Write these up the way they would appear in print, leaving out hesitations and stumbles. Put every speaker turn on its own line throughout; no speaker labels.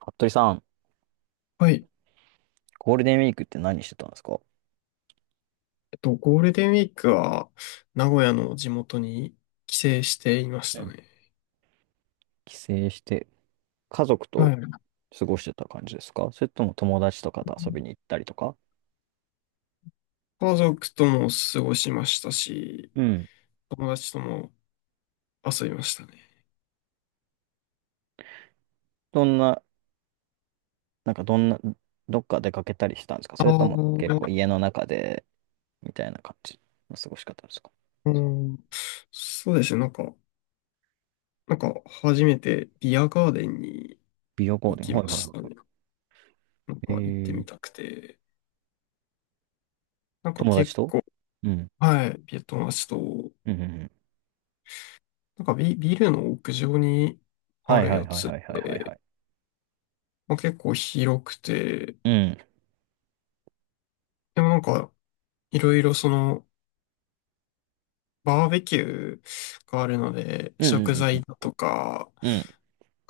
服部さん、
はい。
ゴールデンウィークって何してたんですか？
ゴールデンウィークは、名古屋の地元に帰省していまし
う
た
ん。
ね。
帰省して、家族
は
と
い。
過ごしてた感じですか？それとも友達とかと遊びに行ったりとか。
家族とも過ごしましたし、
うん。
友達とも遊びましたね。
どんな、なんかどんな、どっか出かけたりしたんですか？
あ
それとも結構
ー
家の中で、みたいな感じの過ごし方ですか？
あの、そうですね。なんか、初めてビアガーデンに
美容ゴー
行
ルデン、
き
は
ま
いはい
し
は
たね。なん
い。
か、行ってみたくて。なんか
友達
結
と。
構、
うん。
はい、ビア友達と、
うんうんうん。
ビルの屋上にあ
はい
る
はい
や
はい
つ、
はいはいはいはい。
まあ、結構広くて、
うん。
でもなんか、いろいろその、バーベキューがあるので、
うんう
食
んうん
材だとか、
うん。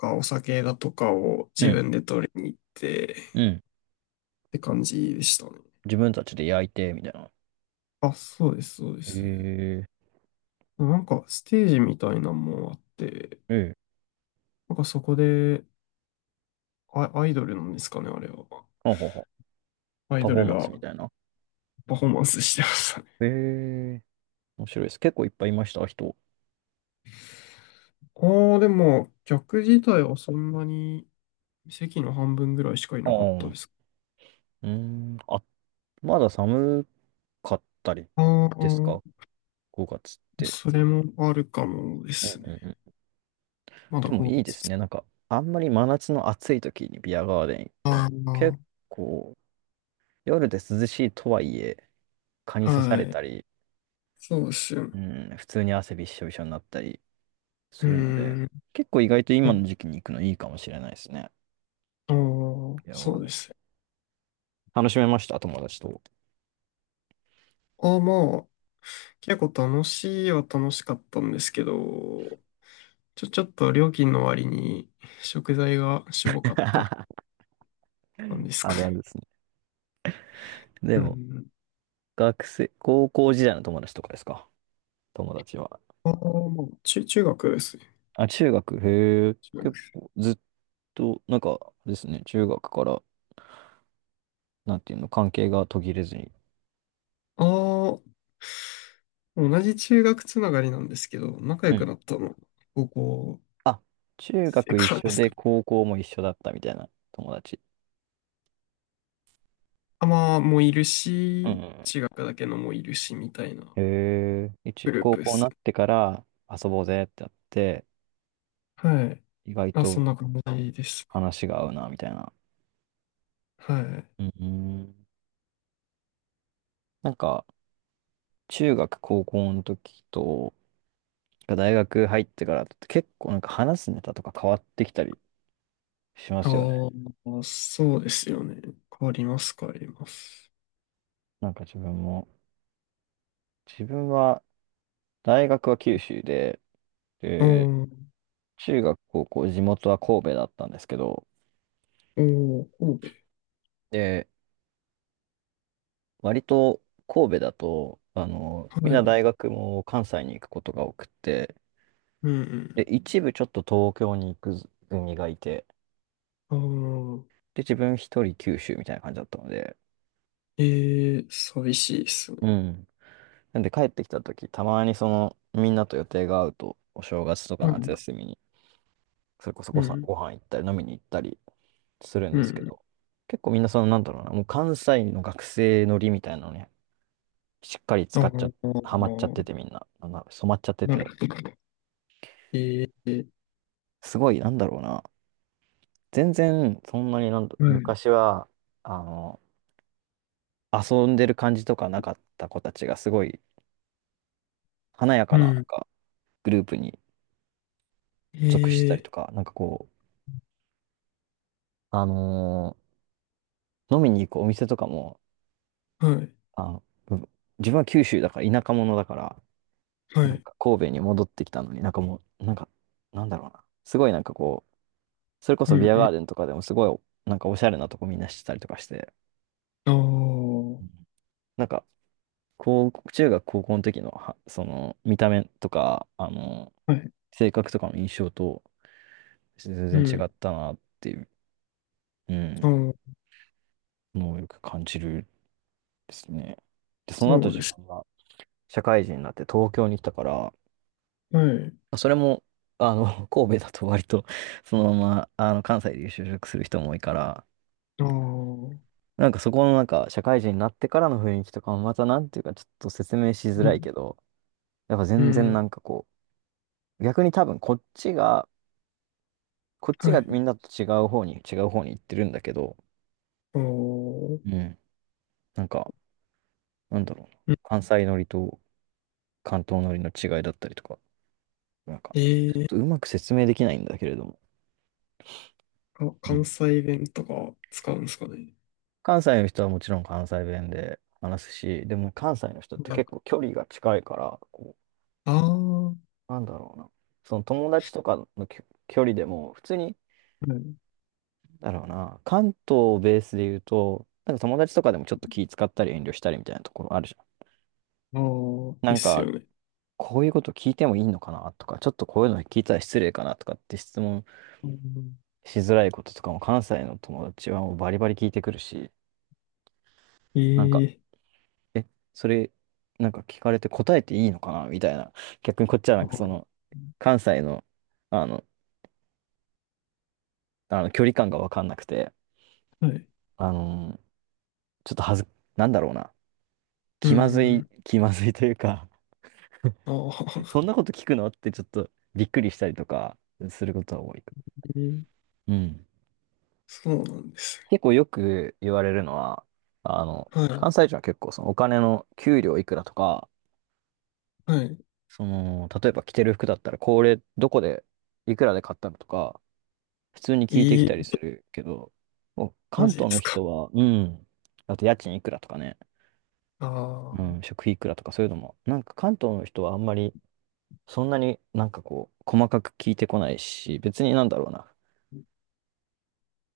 お酒だとかを
う
自
ん。
分で取りに行って
う
っ
ん。うん。
て感じでしたね。
自分たちで焼いて、みたいな。
あ、そうです、そうです。
え
なんかステージみたいなのもあって、
ー、えー。
なんかそこで、アイドルなんですかね、あれは。
ほほうほう。
アイ
パ
ド
フォー
ル
マン
が
スみたいな。
パフォーマンスしてましたね。
ええ、面白いです。結構いっぱいいました、人。
ああ、でも、客自体はそんなに席の半分ぐらいしかい
あ
なかっ
あ、
た
う
です。
ーん。あ、まだ寒かったり
あ
ですか？
あ、
5 月っ
それ
て。
もあるかもで
うんう
すね。
んうん。
まだ
でも
5
いいですね。なんか、あんまり真夏の暑い時にビアガーデン行って
あ
も、結構、夜で涼しいとはいえ、蚊に
あ、
刺さ
は
れ
い。
たり、
そうです
う
よ。
ん、普通に汗びっしょびしょになったり
う
するので、
ーん。
結構意外と今
あ
の時期に行くのいいかもしれないですね。
あー、
ビアガ
そ
ー
う
デ
で
ン
すよ。
楽しめました、友達と。
ああ、まあ、結構楽しいは楽しかったんですけど、ちょっと料金の割に食材がしょぼかった 感じです
あ
か
るある
ね。
ですね。で
う
も、
ん。
学生、高校時代の友達とかですか？友達は。
ああ、まあ、中学ですね。
あ、中学、へえ、
中
結
学
構ずっと、なんかですね、中学から、なんていうの、関係が途切れずに。
ああ、同じ中学つながりなんですけど、仲
う
良く
ん。
なったの、高校
あ、中
生
学一
からで
緒
す
で
か。
高校も一緒だったみたいな友達。
あ、まあ、もういる
うんう
し、
ん
中学だけのもいるし、みたいな。
うん。へえ、一、
グルー
高
プで
校に
す。
なってから遊ぼうぜってやって、
はい。
意外
まあ、そん
と
な感じです。
話が合うな、みたいな。
はい。
うんうん。なんか、中学、高校の時と、大学入ってからだと結構なんか話すネタとか変わってきたりしま
あ
すよね。
あ、そうですよね。変わります、変わります。
なんか自分も、自分は大学は九州で、
ああ、
で、
お
中学、高校、地元は神戸だったんですけど、
お、神戸。
で、割と神戸だと、
は
みんな
い。
大学も関西に行くことが多くて、
う
で、
ん
一部ちょっと東京に行く組がいて、
うん。ああ、
で、自分一人九州みたいな感じだったので、
えー、寂しいです
う
ね。
ん。なんで帰ってきた時、たまにその、みんなと予定が合うと、お正月とか
は
夏
い。
休みに、それこそ
うん、
ご飯行ったり飲みに行ったりするん
う
ですけ
ん。
ど、結構みんなその、なんだろうな、もう関西の学生のりみたいなのね、しっかり
あ
使っちゃ、
あ、
ハマっちゃっててみんな、なんだ染まっちゃって
なる
て、
ほど。えー、
すごい、なんだろうな、全然そんなになんだ、
はい。
昔は、あの、遊んでる感じとかなかった子たちがすごい華やか
う
な、なん
ん。
かグループに属してたり
え
とか、なんかこう、あの飲みに行くお店とかも、
ー、はい。
あの、う、自分は九州だから田舎者だから、
は
なん
い。
か神戸に戻ってきたのに、なんかもう、なんか、なんだろうな。すごいなんかこう、それこ
う
そビ
ん
ア
う
ガー
ん。
デンとかでもすごい、なんかおしゃれなとこみんなしてたりとかして、
あ
うん。なんか、こう、中学高校の時のは、その、見た目とか、
あ、はい。
性格とかの印象と全
う
然違っ
ん。
たなっていう、う
あ
ん、
あ、
のをよく感じるですね。で、その後
そうで
自
す。
分が社会人になって東京に来たから、
はい。
まあそれも、神戸だと割と、そのまま、関西で就職する人も多いから、
ああ。
なんかそこのなんか、社会人になってからの雰囲気とかもまたなんていうか、ちょっと説明しづ
う
らい
ん。
けど、やっぱ
う
全然
ん。
なんかこう、逆に多分こっちが、
はい。
みんなと違う方に、行ってるんだけど、
おー。
うん、なんか、なんだろうな、
うん
関西乗りと関東乗りの違いだったりとか、なんか、
え
ちょっ
ー、
とうまく説明できないんだけれども、
あ
う
関
ん。
西弁とか使うんですかね。
関西の人はもちろん関西弁で話すし、でも関西の人って
なん
結
か、
構距離が近いから、こ
ああ、はい。
う、なんだろうな。その友達とかの距離でも、普通に、なんだろうな、関東をベースで言うと、なんか友達とかでもちょっと気使ったり遠慮したりみたいなところあるじゃん。
ああ、
な
で
ん
す
か、
よね。
こういうこと聞いてもいいのかなとか、ちょっとこういうの聞いたら失礼かなとかって質問
うん
しづらいこととかも関西の友達はもうバリバリ聞いてくるし、
え
なんか、
ー、
え、それ、なんか聞かれて答えていいのかなみたいな。逆にこっちはな
あ
んかそ
ー
の、関西の、あの、あの距離感がわかんなくて、
はい。
あのーちょっとはず、なんだろうな。
う
気まずい、
ん。
気まずい というか
ああ、
そんなこと聞くのってちょっとびっくりしたりとかすることは多い。
えー
うん。
そうなんですね。
結構よく言われるのは、
は
関西人は結構そのお金の給料いくらとか、
い。はい。
その、例えば着てる服だったらこれどこでいくらで買ったのとか、普通に聞いてき
え
たり
ー、
するけど、もう
マ
関
ジで
東の
すか。
人は、うん、あと家賃いくらとかね、う
あ
ん、
あ、
食費いくらとかそういうのも、なんか関東の人はあんまり、そんなになんかこう、細かく聞いてこないし、別になんだろうな、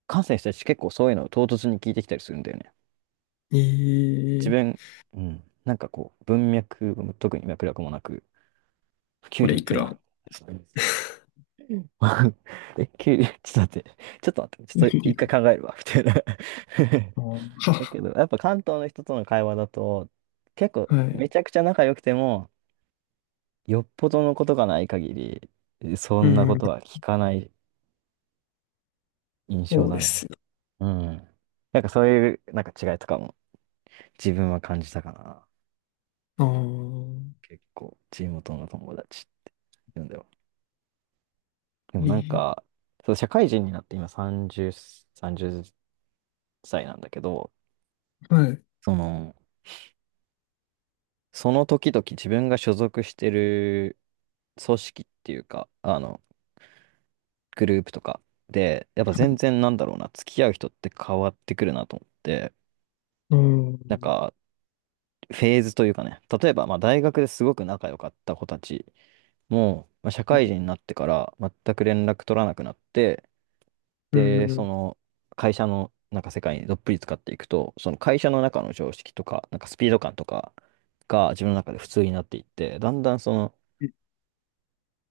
関西の人たち結構そういうのを唐突に聞いてきたりするんだよね。
え
自
ー、
分、うん、なんかこう、文脈、特に脈絡もなく、給
これ
料い
いく
く
ら
ら。 え、給料、ちょっと待って、ちょっと待って、ちょっと一回考えるわ、みたいな。 だけ
は、
ど、やっぱ関東の人との会話だと、結構
は
め
い。
ちゃくちゃ仲良くても、よっぽどのことがない限り、そ
う
んなこ
ん、
とは聞かない印象
そう
だ
です
ね。
ね。
うん。なんかそういう、なんか違いとかも自分は感じたかな。
ああ、
結構、地元の友達って言うんだよ。で
え
もなん
ー
か、そう、社会人になって今30、30歳なんだけど、
はい。
その、その時々自分が所属してる組織っていうか、グループとかで、やっぱ全然なんだろうな、付き合う人って変わってくるなと思って、
う
なん
ん。
か、フェーズというかね、例えば、まあ、大学ですごく仲良かった子たちも、まあ、社会人になってから全く連絡取らなくなって、
う
で、そ
ん。
の、会社のなんか世界にどっぷり使っていくと、その会社の中の常識とか、なんかスピード感とかが自分の中で普通になっていって、だんだんその、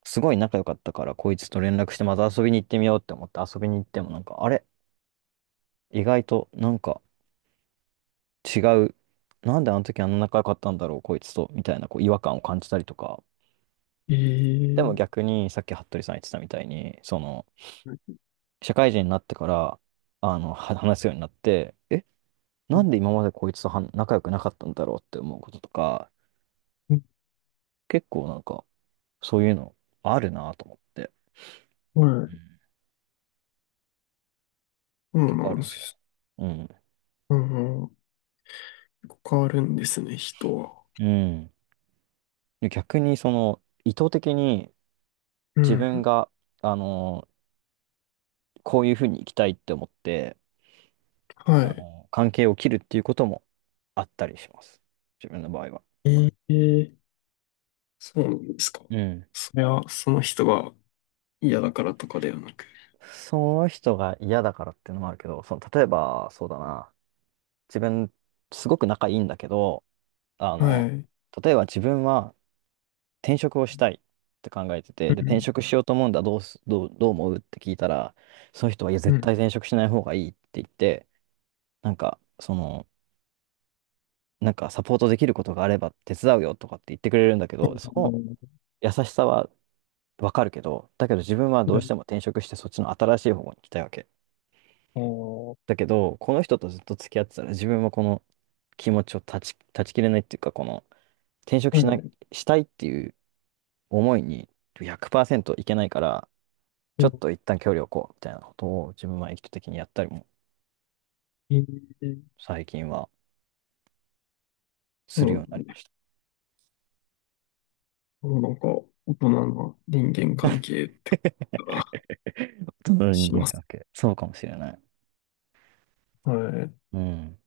すごい仲良かったから、こいつと連絡してまた遊びに行ってみようって思って遊びに行っても、なんか、あれ意外となんか違う。なんであの時あんな仲良かったんだろう、こいつと、みたいなこう違和感を感じたりとか。でも
ええ
逆に、さっき服部さん言ってたみたいに、その、
はい。
社会人になってから、話すようになって、え、なんで今までこいつとは仲良くなかったんだろうって思うこととか、
そ
結構なんか、そういうのあるなと思って、うん。
う
結構
な
あ
ん
る
で
んですよ。
す。
うん。
うん。結構変わるんですね、人は。
うん。で逆に、その、意図的に
う
自分
ん。
が、あの、こういうふうに生きたいって思って、
はい。
関係を切るっていうこともあったりします。自分の場合は。
ええそうなんですか。
うん。
それは、その人が嫌だからとかではなく。
その人が嫌だからっていうのもあるけど、その、例えば、そうだな。自分、すごく仲いいんだけど、あ
は
の、
い。
例えば自分は転職をしたいって考えて
う
て、で、転
ん。
職しようと思うんだ、どう思うって聞いたら、その人は、いや、
う
絶
ん。
対転職しない方がいいって言って、なんか、その、なんかサポートできることがあれば手伝うよとかって言ってくれるんだけ
あ
ど、そ
の、
の優しさはわかるけど、だけど自分はど
い
う
や
しても転職してそっちの新しい方に行きたいわけ。
あー
だけど、この人とずっと付き合ってたら自分はこの気持ちを断ち切れないっていうか、この転職
は
しな
い。
したいっていう思いに100%いけないから、
う
ちょ
ん。
っと一旦距離を置こうみたいなことを自分は意図的にやったりも
ええ
最近は
そ
す
う
るようにな
な
り
ん
ま
で、
した。
なんか、大人な人間関係ってことが
人の人
し
間
ま
関
す。
係。そうかもしれない。
はい。
うん。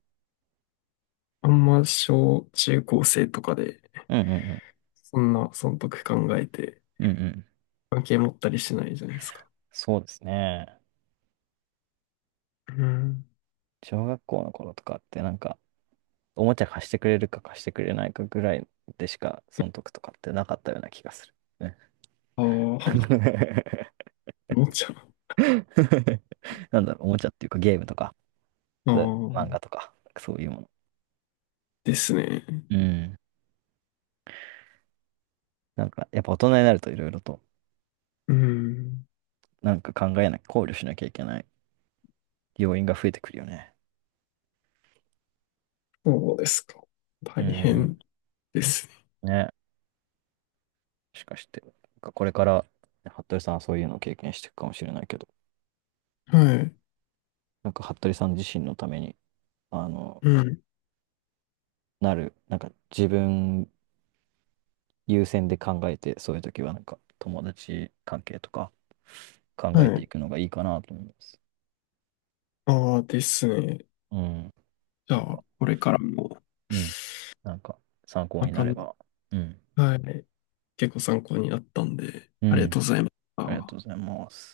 あんま小中高生とかで、
うんうんうん。
そんな損得考えて、
うんうん。
関係持ったりしないじゃないですか。
そうですね。
うん。
小学校の頃とかってなんかおもちゃ貸してくれるか貸してくれないかぐらいでしか、損得とかってなかったような気がする。ね。
ああ、お もちゃう。
なんだろう、おもちゃっていうかゲームとか、
あ
そう漫画と
あ、
か、そういうもの。
ですね。
うん。なんか、やっぱ大人になるといろいろと、
うん。
なんか考えなきゃ、考慮しなきゃいけない要因が増えてくるよね。
そうですか。
う
大
ん。
変ですね。
ね。しかして、なんかこれから、服部さんはそういうのを経験していくかもしれないけど、
はい。
なんか服部さん自身のために、あの、
うん。
なんか自分優先で考えて、そういう時はなんか友達関係とか考
は
えて
い。
いくのがいいかなと思います。
ああ、ですね。
うん。
じゃ
なん
あ、
か、
これからも、こん
うん。なんか参考
な
になれ
感じ。
ば。うん。
はい。結構参考になったんで、
う
ありが
ん。
とうございまし
ありがと
た。
うございます。